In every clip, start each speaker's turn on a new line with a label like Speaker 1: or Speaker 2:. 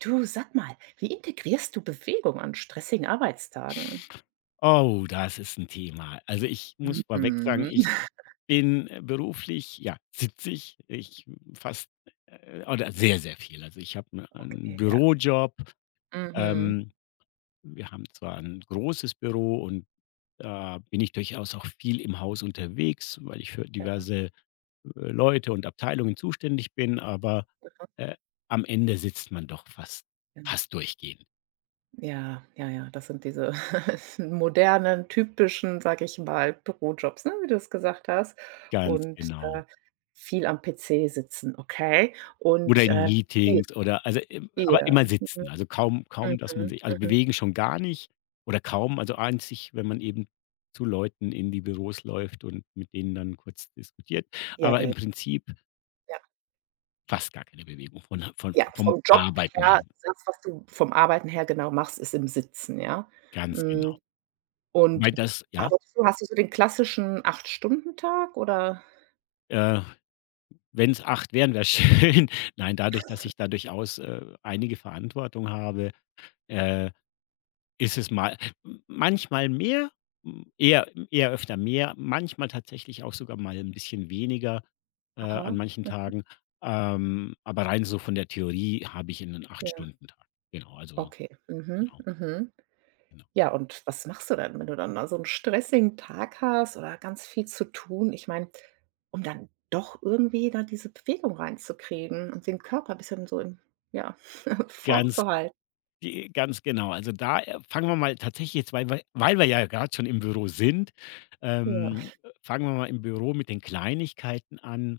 Speaker 1: Du, sag mal, wie integrierst du Bewegung an stressigen Arbeitstagen?
Speaker 2: Oh, das ist 'n Thema. Also, ich muss vorweg sagen,
Speaker 1: Mhm.
Speaker 2: ich bin, beruflich, ja, sitzig, ich. Fast, oder sehr, sehr viel. Also, ich habe 'n einen
Speaker 1: Okay, ja.
Speaker 2: Bürojob.
Speaker 1: Mhm.
Speaker 2: Ähm, Wir haben zwar 'n großes Büro und da bin ich durchaus auch viel im Haus unterwegs, weil ich für
Speaker 1: Ja,
Speaker 2: diverse, Leute und Abteilungen zuständig bin, aber,
Speaker 1: aha,
Speaker 2: äh, am Ende sitzt man doch fast
Speaker 1: genau.
Speaker 2: fast durchgehend.
Speaker 1: Ja, ja, ja, das sind diese modernen, typischen, sag ich mal, Bürojobs, ne, wie du es gesagt hast.
Speaker 2: Ganz
Speaker 1: Und,
Speaker 2: genau.
Speaker 1: viel am PC sitzen, okay?
Speaker 2: Oder
Speaker 1: Und,
Speaker 2: in
Speaker 1: viel
Speaker 2: Meetings oder also, im aber
Speaker 1: ja,
Speaker 2: immer
Speaker 1: mhm,
Speaker 2: sitzen. Also, kaum, dass man
Speaker 1: mhm,
Speaker 2: sich
Speaker 1: mhm.
Speaker 2: bewegen schon gar nicht oder kaum. Also, einzig, wenn man eben zu Leuten in die Büros läuft und mit denen dann kurz diskutiert.
Speaker 1: Ja,
Speaker 2: Aber
Speaker 1: ja,
Speaker 2: im Prinzip
Speaker 1: ja.
Speaker 2: fast gar keine Bewegung von
Speaker 1: Ja,
Speaker 2: vom
Speaker 1: vom Job
Speaker 2: Arbeiten
Speaker 1: her,
Speaker 2: hin.
Speaker 1: das, was du vom Arbeiten her genau machst, ist im Sitzen, ja?
Speaker 2: Ganz
Speaker 1: Hm.
Speaker 2: genau.
Speaker 1: Und
Speaker 2: Weil das ja,
Speaker 1: arbeitest du hast du so den klassischen Acht-Stunden-Tag oder
Speaker 2: äh, wenn es 8 wären, wäre schön. Nein, dadurch, dass ich da durchaus, einige Verantwortung habe, äh ist es mal manchmal mehr, eher öfter mehr, manchmal tatsächlich auch sogar mal ein bisschen weniger, an
Speaker 1: aha,
Speaker 2: manchen
Speaker 1: hm,
Speaker 2: Tagen. Aber rein so von der Theorie habe ich in einen acht
Speaker 1: ja,
Speaker 2: stunden tag Genau, also
Speaker 1: okay. Mhm,
Speaker 2: genau,
Speaker 1: mhm.
Speaker 2: genau.
Speaker 1: Ja, und was machst du dann, wenn du dann da so einen stressigen Tag hast oder ganz viel zu tun? Ich meine, um dann doch irgendwie da diese Bewegung reinzukriegen und den Körper ein bisschen so in, ja, Form
Speaker 2: Ganz
Speaker 1: zu halten.
Speaker 2: Ganz genau. Also, da, fangen wir mal tatsächlich jetzt, weil wir ja gerade schon im Büro sind,
Speaker 1: Ja.
Speaker 2: ähm, fangen wir mal im Büro mit den Kleinigkeiten an,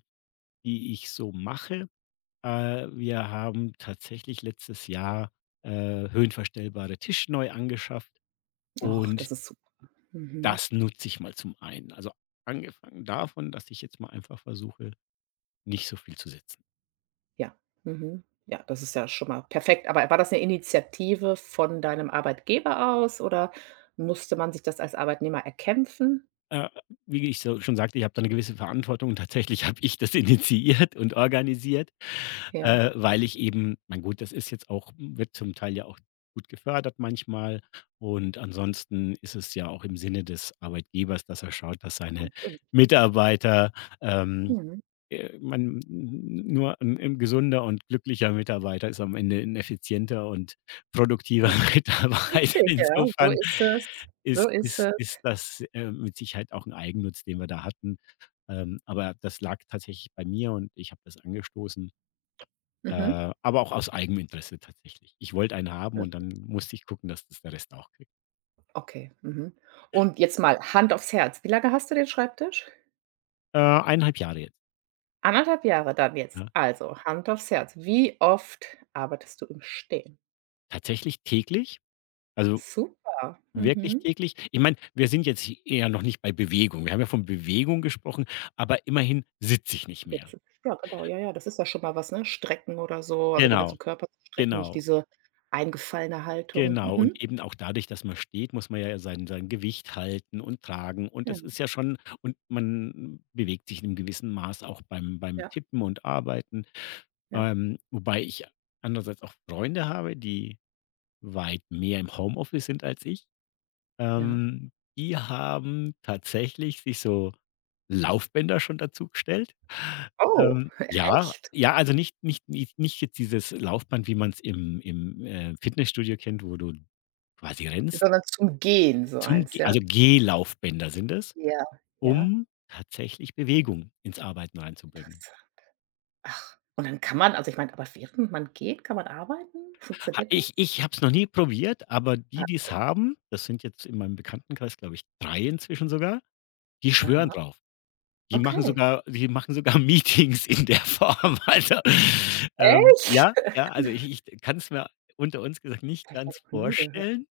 Speaker 2: die ich so mache. Wir haben tatsächlich letztes Jahr, höhenverstellbare Tische neu angeschafft,
Speaker 1: Ach,
Speaker 2: und
Speaker 1: das ist super. Mhm.
Speaker 2: das nutze ich mal zum einen. Also, angefangen davon, dass ich jetzt mal einfach versuche, nicht so viel zu sitzen.
Speaker 1: Ja, mhm. Ja, das ist ja schon mal perfekt. Aber war das eine Initiative von deinem Arbeitgeber aus oder musste man sich das als Arbeitnehmer erkämpfen?
Speaker 2: Äh, Wie ich so schon sagte, ich habe da 'ne gewisse Verantwortung. Tatsächlich habe ich das initiiert und organisiert,
Speaker 1: Ja,
Speaker 2: weil ich eben mein gut, das ist jetzt auch wird zum Teil ja auch gut gefördert manchmal, und ansonsten ist es ja auch im Sinne des Arbeitgebers, dass er schaut, dass seine
Speaker 1: natürlich.
Speaker 2: Mitarbeiter, ähm
Speaker 1: Mhm.
Speaker 2: man nur ein 'n gesunder und glücklicher Mitarbeiter ist am Ende ein effizienter und produktiver
Speaker 1: Ja.
Speaker 2: Mitarbeiter.
Speaker 1: Richtig, ja, so
Speaker 2: Insofern
Speaker 1: ist es. So
Speaker 2: ist
Speaker 1: ist
Speaker 2: ist ist
Speaker 1: es.
Speaker 2: das, mit Sicherheit auch ein Eigennutz, den wir da hatten. Aber das lag tatsächlich bei mir und ich habe das angestoßen,
Speaker 1: Mhm.
Speaker 2: äh, aber auch aus Eigeninteresse tatsächlich. Ich wollte einen haben
Speaker 1: Hm.
Speaker 2: und dann musste ich gucken, dass das der Rest auch kriegt.
Speaker 1: Okay, mhm. Und jetzt mal Hand aufs Herz. Wie lange hast du den Schreibtisch?
Speaker 2: 1,5 Jahre jetzt,
Speaker 1: 1,5 Jahre dann jetzt.
Speaker 2: ja.
Speaker 1: Also, Hand aufs Herz. Wie oft arbeitest du im Stehen?
Speaker 2: Tatsächlich täglich, also
Speaker 1: Super.
Speaker 2: wirklich
Speaker 1: Mhm.
Speaker 2: täglich? Ich meine, wir sind jetzt hi ja noch nicht bei Bewegung. Wir haben ja von Bewegung gesprochen, aber immerhin sitze ich nicht
Speaker 1: Ja,
Speaker 2: mehr.
Speaker 1: das ist ja, genau, ja, ja, das ist ja schon mal was, ne? Strecken oder so, also den
Speaker 2: Genau,
Speaker 1: ganzen Körper zu strecken, nicht
Speaker 2: genau,
Speaker 1: diese eingefallene Haltung.
Speaker 2: genau. Und
Speaker 1: Mhm.
Speaker 2: eben auch dadurch, dass man steht, muss man ja sein Gewicht halten und tragen. Und
Speaker 1: Ja,
Speaker 2: das ist ja schon, und man bewegt sich in einem gewissen Maß auch beim
Speaker 1: ja,
Speaker 2: Tippen und Arbeiten.
Speaker 1: ja,
Speaker 2: Wobei ich andererseits auch Freunde habe, die weit mehr im Homeoffice sind als ich.
Speaker 1: ja.
Speaker 2: Ähm, Die haben tatsächlich sich so Laufbänder schon dazugestellt.
Speaker 1: Oh,
Speaker 2: Ja,
Speaker 1: echt?
Speaker 2: ja, also nicht jetzt dieses Laufband, wie man es im Fitnessstudio kennt, wo du quasi rennst,
Speaker 1: Sondern zum Gehen so
Speaker 2: zum
Speaker 1: eins,
Speaker 2: Ge
Speaker 1: ja?
Speaker 2: also Gehlaufbänder sind es,
Speaker 1: Ja, ja,
Speaker 2: um tatsächlich Bewegung ins Arbeiten reinzubringen.
Speaker 1: interessant. Ach, und dann kann man also ich meine, aber während man geht, kann man arbeiten?
Speaker 2: Ha
Speaker 1: Funktioniert
Speaker 2: ich
Speaker 1: das?
Speaker 2: ich habe es noch nie probiert, aber
Speaker 1: Ah,
Speaker 2: die, die es
Speaker 1: okay.
Speaker 2: haben, das sind jetzt in meinem Bekanntenkreis, glaube ich, 3 inzwischen sogar, die schwören
Speaker 1: Aha,
Speaker 2: drauf.
Speaker 1: okay.
Speaker 2: Die machen sogar Meetings in der Form. Also,
Speaker 1: Echt?
Speaker 2: ja, ja, also ich kann's mir unter uns gesagt nicht
Speaker 1: Das habe
Speaker 2: ganz
Speaker 1: ich ja noch nie gehört.
Speaker 2: vorstellen,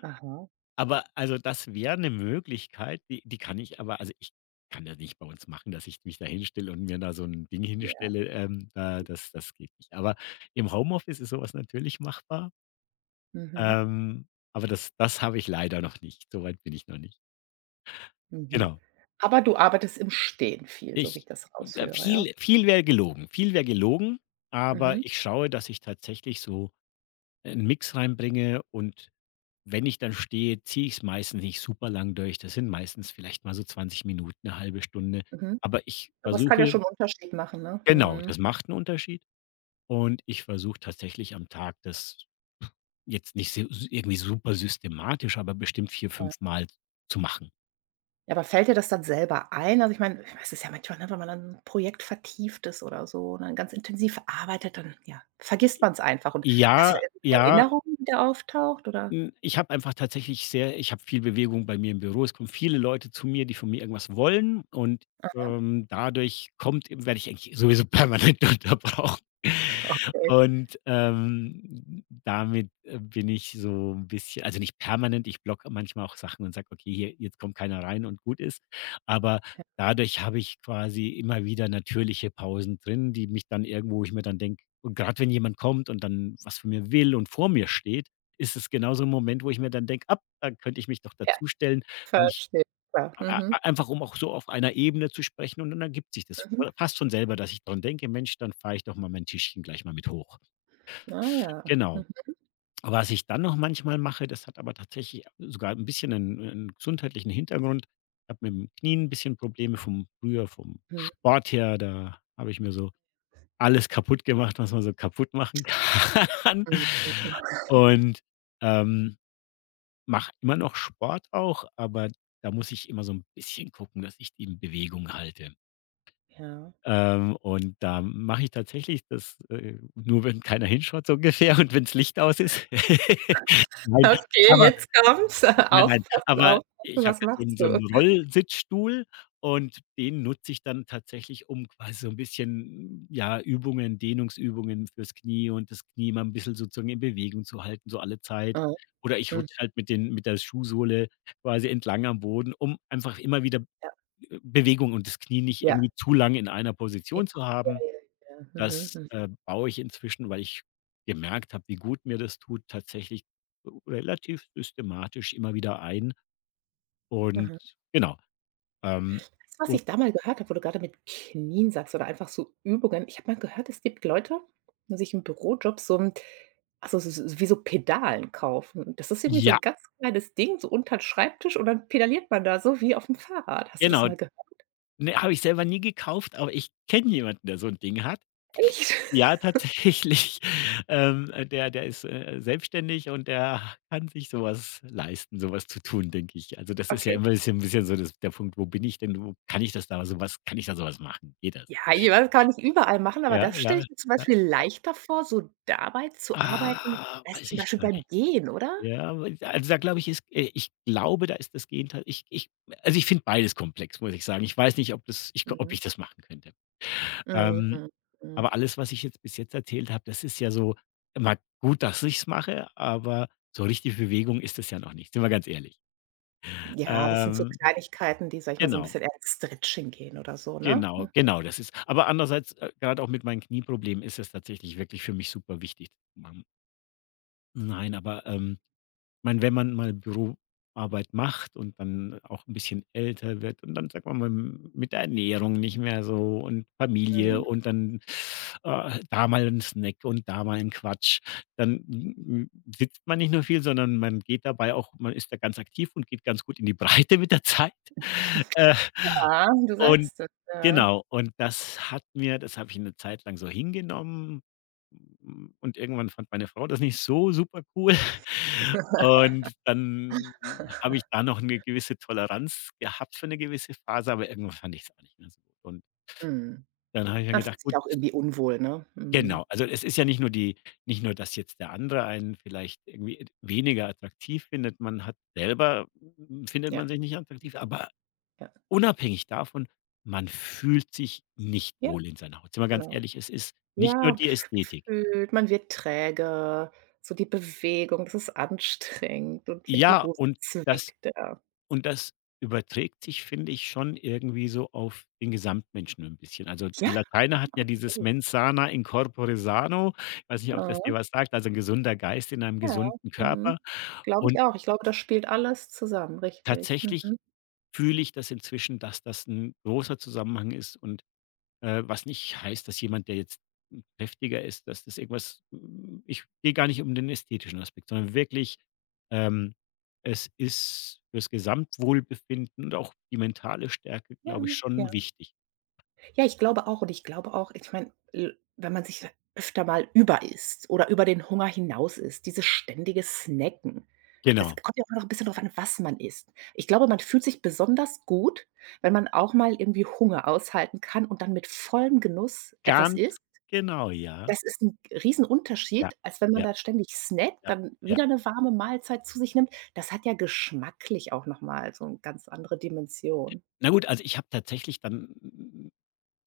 Speaker 1: Aha,
Speaker 2: aber also das wäre 'ne Möglichkeit, die die kann ich aber also ich kann das nicht bei uns machen, dass ich mich da hinstelle und mir da so 'n Ding
Speaker 1: ja.
Speaker 2: hinstelle, da das geht nicht. Aber im Homeoffice ist so was natürlich machbar,
Speaker 1: Mhm,
Speaker 2: ähm, aber das habe ich leider noch nicht. So weit bin ich noch nicht.
Speaker 1: mhm.
Speaker 2: Genau.
Speaker 1: Aber du arbeitest im Stehen viel, so wie ich
Speaker 2: Ich
Speaker 1: das raushöre, ja?
Speaker 2: Viel wäre gelogen, viel wäre gelogen,
Speaker 1: Mhm.
Speaker 2: aber ich schaue, dass ich tatsächlich so einen Mix reinbringe, und wenn ich dann stehe, ziehe ich es meistens nicht super lang durch. Das sind meistens vielleicht mal so 20 Minuten, eine halbe Stunde.
Speaker 1: Mhm.
Speaker 2: Aber ich
Speaker 1: Aber es kann ja
Speaker 2: versuche
Speaker 1: schon 'n Unterschied machen, ne?
Speaker 2: genau,
Speaker 1: Mhm.
Speaker 2: das macht einen Unterschied, und ich versuche tatsächlich am Tag das jetzt nicht so irgendwie super systematisch, aber bestimmt vier
Speaker 1: Ja.
Speaker 2: 5 Mal zu machen.
Speaker 1: Ja, aber fällt dir das dann selber ein? Also, ich meine, es ist ja manchmal, ne, wenn man dann 'n Projekt vertieft ist oder so und dann ganz intensiv arbeitet, dann, ja, vergisst man es einfach. Und hast du da
Speaker 2: Ja,
Speaker 1: irgendeine
Speaker 2: ja.
Speaker 1: Erinnerung, die da auftaucht oder
Speaker 2: Ich habe einfach tatsächlich sehr ich habe viel Bewegung bei mir im Büro. Es kommen viele Leute zu mir, die von mir irgendwas wollen, und, dadurch kommt werde ich eigentlich sowieso permanent unterbrochen.
Speaker 1: okay,
Speaker 2: Und, damit, bin ich so ein bisschen also nicht permanent, ich blocke manchmal auch Sachen und sage: „Okay, hier jetzt kommt keiner rein“, und gut ist. Aber dadurch habe ich quasi immer wieder natürliche Pausen drin, die mich dann irgendwo wo ich mir dann denke, und gerade wenn jemand kommt und dann was von mir will und vor mir steht, ist es genau so 'n Moment, wo ich mir dann denke: ab, da könnte ich mich doch
Speaker 1: ja,
Speaker 2: dazustellen“, weil ich
Speaker 1: verstehe. Ja,
Speaker 2: a
Speaker 1: mhm,
Speaker 2: a einfach um auch so auf einer Ebene zu sprechen, und dann ergibt sich das
Speaker 1: mhm.
Speaker 2: oder fast von selber, dass ich dran denke: „Mensch, dann fahre ich doch mal mein Tischchen gleich mal mit hoch.“
Speaker 1: Ah ja. Mhm,
Speaker 2: Genau. Was ich dann noch manchmal mache, das hat aber tatsächlich sogar ein bisschen einen 'nen gesundheitlichen Hintergrund. Ich habe mit dem Knie ein bisschen Probleme vom
Speaker 1: mhm.
Speaker 2: Sport her, da habe ich mir so alles kaputt gemacht, was man so kaputt machen kann.
Speaker 1: Mhm.
Speaker 2: Und, ähm mache immer noch Sport auch, aber da muss ich immer so ein bisschen gucken, dass ich die in Bewegung halte.
Speaker 1: Ja.
Speaker 2: Und da mache ich tatsächlich das, nur wenn keiner hinschaut so ungefähr, und wenn's Licht aus ist. Nein,
Speaker 1: Okay,
Speaker 2: aber
Speaker 1: jetzt kommt's.
Speaker 2: Nein, nein,
Speaker 1: Aufpassen,
Speaker 2: aber
Speaker 1: aufpassen,
Speaker 2: ich habe
Speaker 1: was
Speaker 2: jetzt so
Speaker 1: machst
Speaker 2: 'n so
Speaker 1: du?
Speaker 2: 'n Rollsitzstuhl, und den nutze ich dann tatsächlich, um quasi so 'n bisschen, ja, Übungen, Dehnungsübungen fürs Knie, und das Knie mal 'n bisschen sozusagen in Bewegung zu halten, so alle Zeit.
Speaker 1: Ah,
Speaker 2: Oder ich
Speaker 1: mhm.
Speaker 2: rutsche halt mit der Schuhsohle quasi entlang am Boden, um einfach immer wieder,
Speaker 1: Ja,
Speaker 2: Bewegung, und das Knie nicht
Speaker 1: ja,
Speaker 2: irgendwie zu lange in einer
Speaker 1: ja,
Speaker 2: Position zu
Speaker 1: ja,
Speaker 2: haben.
Speaker 1: ja. ja. Mhm,
Speaker 2: Das,
Speaker 1: mhm.
Speaker 2: baue ich inzwischen, weil ich gemerkt habe, wie gut mir das tut, tatsächlich relativ systematisch immer wieder ein.
Speaker 1: Aha.
Speaker 2: Und genau, ähm,
Speaker 1: Weißt du, was
Speaker 2: o
Speaker 1: ich da mal gehört habe, wo du gerade mit Knien sagst oder einfach so Übungen? Ich habe mal gehört, es gibt Leute, die sich im Bürojob so 'n also, s s wie so Pedalen kaufen. Das ist irgendwie so ein
Speaker 2: ja,
Speaker 1: ganz kleines Ding, so untern Schreibtisch und dann pedaliert man da so wie auf dem Fahrrad. Hast du das
Speaker 2: genau.
Speaker 1: mal gehört?
Speaker 2: Ne, habe ich selber nie gekauft, aber ich kenne jemanden, der so 'n Ding hat.
Speaker 1: Echt?
Speaker 2: Ja, tatsächlich. Der ist, selbstständig, und der kann sich so was leisten, so was zu tun, denke ich. Also, das ist ja
Speaker 1: Okay.
Speaker 2: immer ist ja 'n bisschen so das der Punkt: „Wo bin ich denn? Wo kann ich das da so was kann ich da so was machen? Geht das?“
Speaker 1: Ja, ich weiß, das kann man nicht überall machen, aber
Speaker 2: Ja,
Speaker 1: das
Speaker 2: ja,
Speaker 1: stelle ich mir zum
Speaker 2: ja.
Speaker 1: Beispiel leichter vor, so dabei zu arbeiten
Speaker 2: Ah,
Speaker 1: als
Speaker 2: weiß
Speaker 1: zum
Speaker 2: ich
Speaker 1: Beispiel
Speaker 2: gar
Speaker 1: beim
Speaker 2: nicht.
Speaker 1: Gehen, oder?
Speaker 2: Ja, aber ich also, da glaube ich, ist ich glaube, da ist das Gegenteil ich ich also, ich finde beides komplex, muss ich sagen. Ich weiß nicht, ob
Speaker 1: Mhm.
Speaker 2: ich das machen könnte.
Speaker 1: Mhm,
Speaker 2: Ähm,
Speaker 1: mhm, mhm.
Speaker 2: aber alles, was ich jetzt bis jetzt erzählt habe, das ist ja so mal gut, dass ich es mache, aber so richtig Bewegung ist das ja noch nicht, sind wir ganz ehrlich.
Speaker 1: Ja, das sind so
Speaker 2: Ähm,
Speaker 1: Kleinigkeiten, die, sage ich mal, so 'n
Speaker 2: genau,
Speaker 1: bisschen eher ins Stretching gehen oder so, ne?
Speaker 2: genau, das ist aber andererseits, grad auch mit meinen Knieproblemen ist es tatsächlich wirklich für mich super wichtig zu machen. Nein, aber, meine, wenn man mal Büroarbeit macht und dann auch ein bisschen älter wird, und dann, sagen wir mal, m mit der Ernährung nicht mehr so und Familie
Speaker 1: Mhm.
Speaker 2: und dann, da mal ein Snack und da mal ein Quatsch, dann m m sitzt man nicht nur viel, sondern man geht dabei auch man ist da ganz aktiv und geht ganz gut in die Breite mit der Zeit. Äh,
Speaker 1: Ja, du
Speaker 2: und
Speaker 1: sagst es, ja.
Speaker 2: Genau, und das hat mir das habe ich eine Zeit lang so hingenommen, und irgendwann fand meine Frau das nicht so super cool. Und dann habe ich da noch eine gewisse Toleranz gehabt für eine gewisse Phase, aber irgendwann fand ich es auch nicht mehr so gut. Und
Speaker 1: Mhm.
Speaker 2: dann habe ich mir
Speaker 1: Man fühlt
Speaker 2: gedacht:
Speaker 1: sich
Speaker 2: „Gut.“
Speaker 1: auch irgendwie unwohl, ne? Mhm.
Speaker 2: Genau, also es ist ja nicht nur, dass jetzt der andere einen vielleicht irgendwie weniger attraktiv findet, man hat selber findet
Speaker 1: Ja,
Speaker 2: man sich nicht attraktiv, aber
Speaker 1: ja.
Speaker 2: unabhängig davon, man fühlt sich nicht
Speaker 1: Ja,
Speaker 2: wohl in seiner Haut. Sind wir ganz
Speaker 1: genau.
Speaker 2: ehrlich, es ist nicht nur
Speaker 1: Ja, gefühlt,
Speaker 2: die Ästhetik.
Speaker 1: man wird träge, so die Bewegung, das ist anstrengend und wenn die
Speaker 2: Ja,
Speaker 1: Hose
Speaker 2: und das
Speaker 1: zwickt, ja.
Speaker 2: das überträgt sich, finde ich, schon irgendwie so auf den Gesamtmenschen ein bisschen. Also,
Speaker 1: Ja,
Speaker 2: die Lateiner hatten ja dieses
Speaker 1: absolut.
Speaker 2: „Mens sana in corpore sano“. Ich weiß nicht, ob das
Speaker 1: Mhm,
Speaker 2: dir was sagt, also, ein gesunder Geist in einem
Speaker 1: ja,
Speaker 2: gesunden
Speaker 1: mhm.
Speaker 2: Körper.
Speaker 1: Glaube ich
Speaker 2: Und
Speaker 1: auch. Ich glaube, das spielt alles zusammen, richtig.
Speaker 2: tatsächlich
Speaker 1: Mhm.
Speaker 2: fühle ich das inzwischen, dass das ein großer Zusammenhang ist. Und was nicht heißt, dass jemand, der jetzt kräftiger ist, dass das irgendwas ich gehe gar nicht um den ästhetischen Aspekt, sondern wirklich, ähm, es ist fürs Gesamtwohlbefinden und auch die mentale Stärke,
Speaker 1: Ja,
Speaker 2: glaube ich,
Speaker 1: ja.
Speaker 2: schon wichtig.
Speaker 1: Ja, ich glaube auch und ich glaube auch ich meine, wenn man sich öfter mal über isst oder über den Hunger hinaus isst, dieses ständige Snacken. Es
Speaker 2: Genau.
Speaker 1: kommt ja auch noch ein bisschen drauf an, was man isst. Ich glaube, man fühlt sich besonders gut, wenn man auch mal irgendwie Hunger aushalten kann und dann mit vollem Genuss etwas
Speaker 2: Ganz
Speaker 1: isst.
Speaker 2: genau, ja.
Speaker 1: Das ist 'n
Speaker 2: Ja,
Speaker 1: Riesenunterschied, als wenn man
Speaker 2: ja,
Speaker 1: da ständig snackt,
Speaker 2: ja,
Speaker 1: dann
Speaker 2: ja.
Speaker 1: wieder eine warme Mahlzeit zu sich nimmt. Das hat ja geschmacklich auch noch mal so eine ganz andere Dimension.
Speaker 2: Na gut, also ich habe tatsächlich dann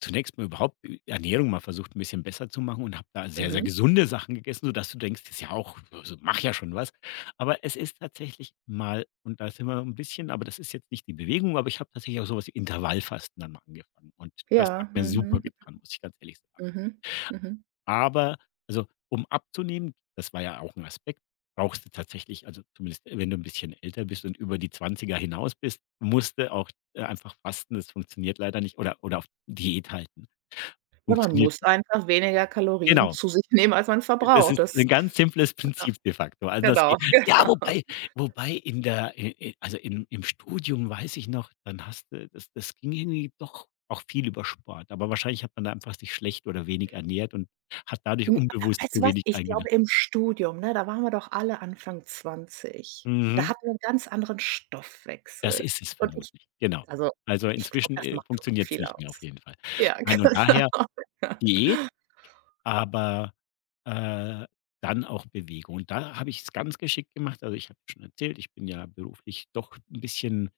Speaker 2: zunächst mal überhaupt Ernährung mal versucht, ein bisschen besser zu machen, und habe da sehr, sehr
Speaker 1: Mhm.
Speaker 2: gesunde Sachen gegessen, sodass du denkst: „Das ist ja auch, also, macht ja schon was.“ Aber es ist tatsächlich mal, und da sind wir ein bisschen, aber das ist jetzt nicht die Bewegung, aber ich habe tatsächlich auch so was wie Intervallfasten dann mal angefangen, und das hat
Speaker 1: Ja,
Speaker 2: mir super
Speaker 1: mhm,
Speaker 2: getan, muss ich ganz ehrlich sagen.
Speaker 1: mhm, mhm. mhm.
Speaker 2: Aber also, um abzunehmen, das war ja auch ein Aspekt, brauchst du tatsächlich, also, zumindest wenn du ein bisschen älter bist und über die Zwanziger hinaus bist, musste auch, einfach fasten. Das funktioniert leider nicht, oder auf Diät halten.
Speaker 1: Ja, man
Speaker 2: Funktioniert.
Speaker 1: muss einfach weniger Kalorien
Speaker 2: Genau.
Speaker 1: zu sich nehmen, als man
Speaker 2: Das
Speaker 1: verbraucht.
Speaker 2: ist
Speaker 1: Das
Speaker 2: ein ganz simples Prinzip de facto. Also, das
Speaker 1: genau,
Speaker 2: geht, ja,
Speaker 1: genau.
Speaker 2: wobei, wobei in der i i also, im Studium weiß ich noch, dann hast du, das ging irgendwie doch auch viel über Sport, aber wahrscheinlich hat man da einfach sich schlecht oder wenig ernährt und hat dadurch
Speaker 1: N
Speaker 2: unbewusst
Speaker 1: weißt du
Speaker 2: zu
Speaker 1: was?
Speaker 2: wenig
Speaker 1: Ich
Speaker 2: eingenommen.
Speaker 1: glaube, im Studium, ne, da waren wir doch alle Anfang zwanzig. Da
Speaker 2: Mhm.
Speaker 1: hatten wir 'n ganz anderen
Speaker 2: Das
Speaker 1: Stoffwechsel.
Speaker 2: ist es
Speaker 1: Und ich
Speaker 2: vermutlich, genau.
Speaker 1: also,
Speaker 2: Also,
Speaker 1: ich glaube,
Speaker 2: inzwischen,
Speaker 1: das macht wirklich
Speaker 2: funktioniert's
Speaker 1: viel
Speaker 2: nicht mehr auf
Speaker 1: aus.
Speaker 2: jeden Fall.
Speaker 1: Ja,
Speaker 2: Nein, und daher
Speaker 1: genau. Ja.
Speaker 2: Diät. Aber, äh, dann auch Bewegung. Und da habe ich es ganz geschickt gemacht. Also, ich habe ja schon erzählt, ich bin ja beruflich doch ein bisschen,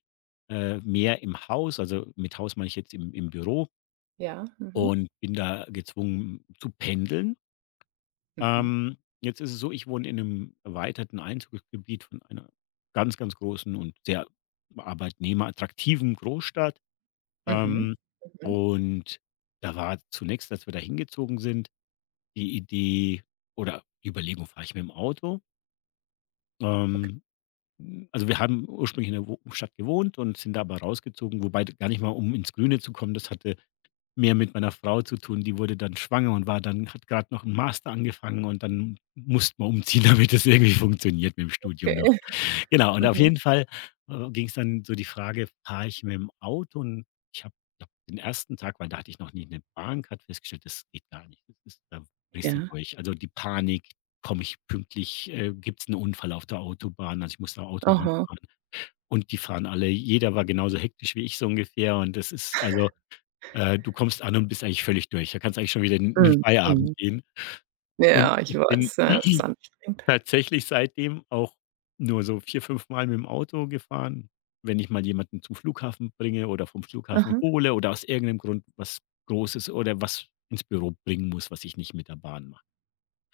Speaker 2: mehr im Haus. Also, mit Haus meine ich jetzt, im Büro,
Speaker 1: Ja, mhm.
Speaker 2: und bin da gezwungen zu pendeln.
Speaker 1: Mhm.
Speaker 2: Ähm, jetzt ist es so, ich wohne in einem erweiterten Einzugsgebiet von einer ganz, ganz großen und sehr arbeitnehmerattraktiven Großstadt.
Speaker 1: Mhm.
Speaker 2: Ähm,
Speaker 1: Mhm.
Speaker 2: und da war zunächst, als wir da hingezogen sind, die Idee oder die Überlegung: Fahre ich mit dem Auto?
Speaker 1: Okay.
Speaker 2: Ähm, also, wir haben ursprünglich in der Wo Stadt gewohnt und sind da aber rausgezogen, wobei d gar nicht mal, um ins Grüne zu kommen, das hatte mehr mit meiner Frau zu tun. Die wurde dann schwanger und war dann, hat gerade noch einen Master angefangen, und dann musste man umziehen, damit das irgendwie funktioniert mit dem Studium
Speaker 1: Okay.
Speaker 2: noch. Genau, und auf
Speaker 1: Mhm.
Speaker 2: jeden Fall, ging es dann so die Frage, fahre ich mit dem Auto? Und ich habe, glaube, den ersten Tag, weil da hatte ich noch nie eine Bahn gehabt, festgestellt, das geht gar nicht. Das ist, da drehst du
Speaker 1: Ja.
Speaker 2: durch. Also, die Panik, komme ich pünktlich, gibt es einen Unfall auf der Autobahn? Also, ich muss auf Autobahn
Speaker 1: Aha.
Speaker 2: fahren, und die fahren alle, jeder war genauso hektisch wie ich so ungefähr, und das ist, also, du kommst an und bist eigentlich völlig durch. Da kannst eigentlich schon wieder in den
Speaker 1: Mhm.
Speaker 2: Feierabend
Speaker 1: Mhm.
Speaker 2: gehen, und
Speaker 1: Ja, ich
Speaker 2: ich bin
Speaker 1: weiß. Ja, ist anstrengend.
Speaker 2: tatsächlich seitdem auch nur so 4 5 Mal mit dem Auto gefahren. Wenn ich mal jemanden zum Flughafen bringe oder vom Flughafen
Speaker 1: Aha.
Speaker 2: hole oder aus irgendeinem Grund was Großes oder was ins Büro bringen muss, was ich nicht mit der Bahn mache.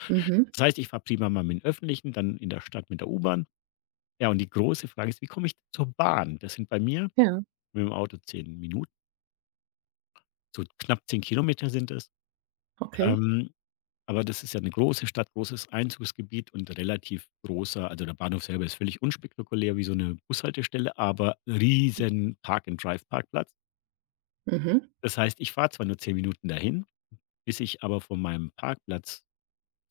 Speaker 1: Mhm.
Speaker 2: Das heißt, ich fahre prima mal mit dem Öffentlichen, dann in der Stadt mit der U-Bahn. Ja, und die große Frage ist: Wie komme ich zur Bahn? Das sind bei mir
Speaker 1: Ja,
Speaker 2: mit dem Auto 10 Minuten, so knapp 10 Kilometer sind es.
Speaker 1: okay.
Speaker 2: Ähm, aber das ist ja eine große Stadt, großes Einzugsgebiet und relativ großer, also, der Bahnhof selber ist völlig unspektakulär wie so eine Bushaltestelle, aber riesen Park-and-Drive-Parkplatz.
Speaker 1: Mhm.
Speaker 2: Das heißt, ich fahre zwar nur 10 Minuten dahin, bis ich aber von meinem Parkplatz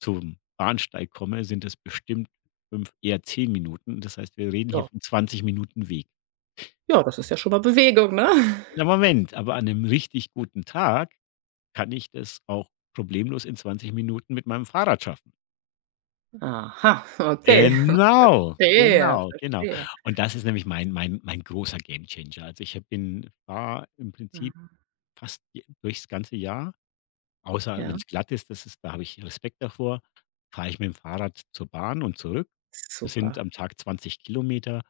Speaker 2: zum Bahnsteig komme, sind es bestimmt 5, eher 10 Minuten. Das heißt, wir reden hier
Speaker 1: Ja.
Speaker 2: von 20 Minuten Weg.
Speaker 1: Ja, das ist ja schon mal Bewegung, ne?
Speaker 2: Na, Moment, aber an einem richtig guten Tag kann ich das auch problemlos in 20 Minuten mit meinem Fahrrad schaffen.
Speaker 1: Aha, okay,
Speaker 2: Genau,
Speaker 1: verstehe,
Speaker 2: genau, genau.
Speaker 1: verstehe.
Speaker 2: Und das ist nämlich mein, mein großer Gamechanger. Also, ich habe, bin, war im Prinzip
Speaker 1: Mhm.
Speaker 2: fast je durchs ganze Jahr, außer
Speaker 1: Ja,
Speaker 2: wenn's glatt ist, das ist, da habe ich Respekt davor, fahre ich mit dem Fahrrad zur Bahn und zurück. Das sind
Speaker 1: super.
Speaker 2: am Tag 20 Kilometer,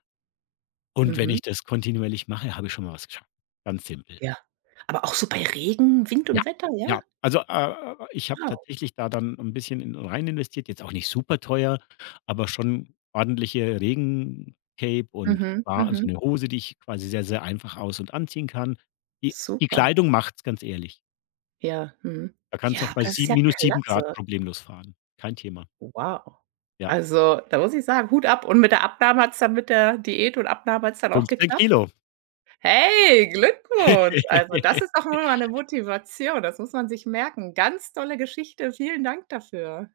Speaker 2: und wenn
Speaker 1: Mhm.
Speaker 2: ich das kontinuierlich mache, habe ich schon mal was geschafft. Ganz simpel.
Speaker 1: Ja. Aber auch so bei Regen, Wind
Speaker 2: Ja,
Speaker 1: und Wetter, ja?
Speaker 2: ja. Also, ich habe
Speaker 1: Wow.
Speaker 2: tatsächlich da dann ein bisschen in rein investiert, jetzt auch nicht super teuer, aber schon ordentliche Regencape und
Speaker 1: Mhm,
Speaker 2: war so
Speaker 1: mhm.
Speaker 2: eine Hose, die ich quasi sehr, sehr einfach aus und anziehen kann. Die die
Speaker 1: Super.
Speaker 2: Kleidung macht's, ganz ehrlich.
Speaker 1: Ja, mhm.
Speaker 2: Da kannst
Speaker 1: Ja,
Speaker 2: du auch
Speaker 1: aber
Speaker 2: bei
Speaker 1: das ist
Speaker 2: sieb
Speaker 1: ja
Speaker 2: minus 7 Grad
Speaker 1: klasse.
Speaker 2: problemlos fahren. Kein Thema.
Speaker 1: Wow.
Speaker 2: Ja,
Speaker 1: Also, da muss ich sagen, Hut ab und mit der Abnahme hat's dann mit der Diät und Abnahme hat's dann auch
Speaker 2: 15
Speaker 1: geklappt?
Speaker 2: Kilo.
Speaker 1: Hey, Glückwunsch. Also, das ist doch mal eine Motivation. Das muss man sich merken. Ganz tolle Geschichte. Vielen Dank dafür.